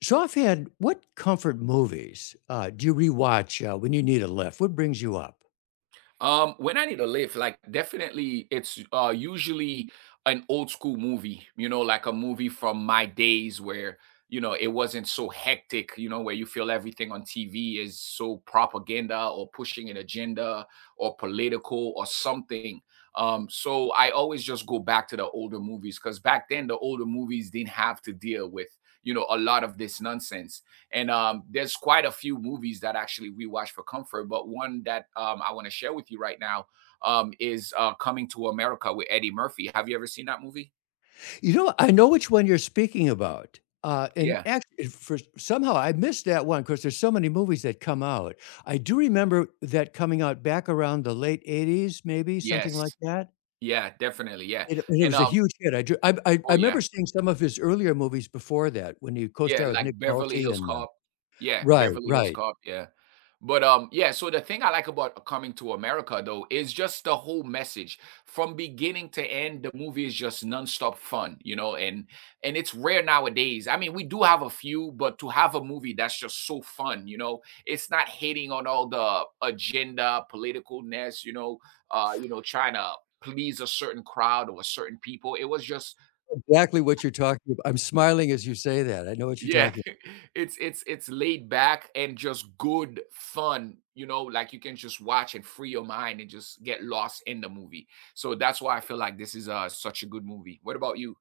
So, off the end, what comfort movies, uh, do you rewatch, uh, when you need a lift? What brings you up? Um, when I need a lift, like definitely it's, uh, usually an old school movie, you know, like a movie from my days where, you know, it wasn't so hectic, you know, where you feel everything on TV is so propaganda or pushing an agenda or political or something. Um, so, I always just go back to the older movies 'cause back then the older movies didn't have to deal with, you know, a lot of this nonsense. And, um, there's quite a few movies that actually we watch for comfort, but one that, um, I wanna share with you right now, um, is, uh, Coming to America with Eddie Murphy, have you ever seen that movie? You know, I know which one you're speaking about, uh, and Yeah. act it first somehow I missed that one 'cause there's so many movies that come out. I do remember that coming out back around the late 80's, maybe something like Yes. that? Yeah, definitely, yeah, It, uh and it and, was a um huge hit, I ju I Oh, I yeah. 'member seeing some of his earlier movies before that when he Yeah, co-starred with Nick like Beverly Nolte Hills and um Cop. Yeah, Right, Beverly Hills right. Cop, yeah. But, um, yeah, so, the thing I like about C Coming to America though, is just the whole message. From beginning to end, the movie is just nonstop fun, you know, and and it's rare nowadays. I mean, we do have a few, but to have a movie that's just so fun, you know, it's not hitting on all the agenda, political nest, you know, uh, you know, trying to please a certain crowd or a certain people, it was just Exactly what you're talking abou I'm smiling as you say that. I know what you're Yeah. talking It's it's it's laid back and just good fun, you know? Like, you can just watch and free your mind and just get lost in the movie. So, that's why I feel like this is a such a good movie. What about you?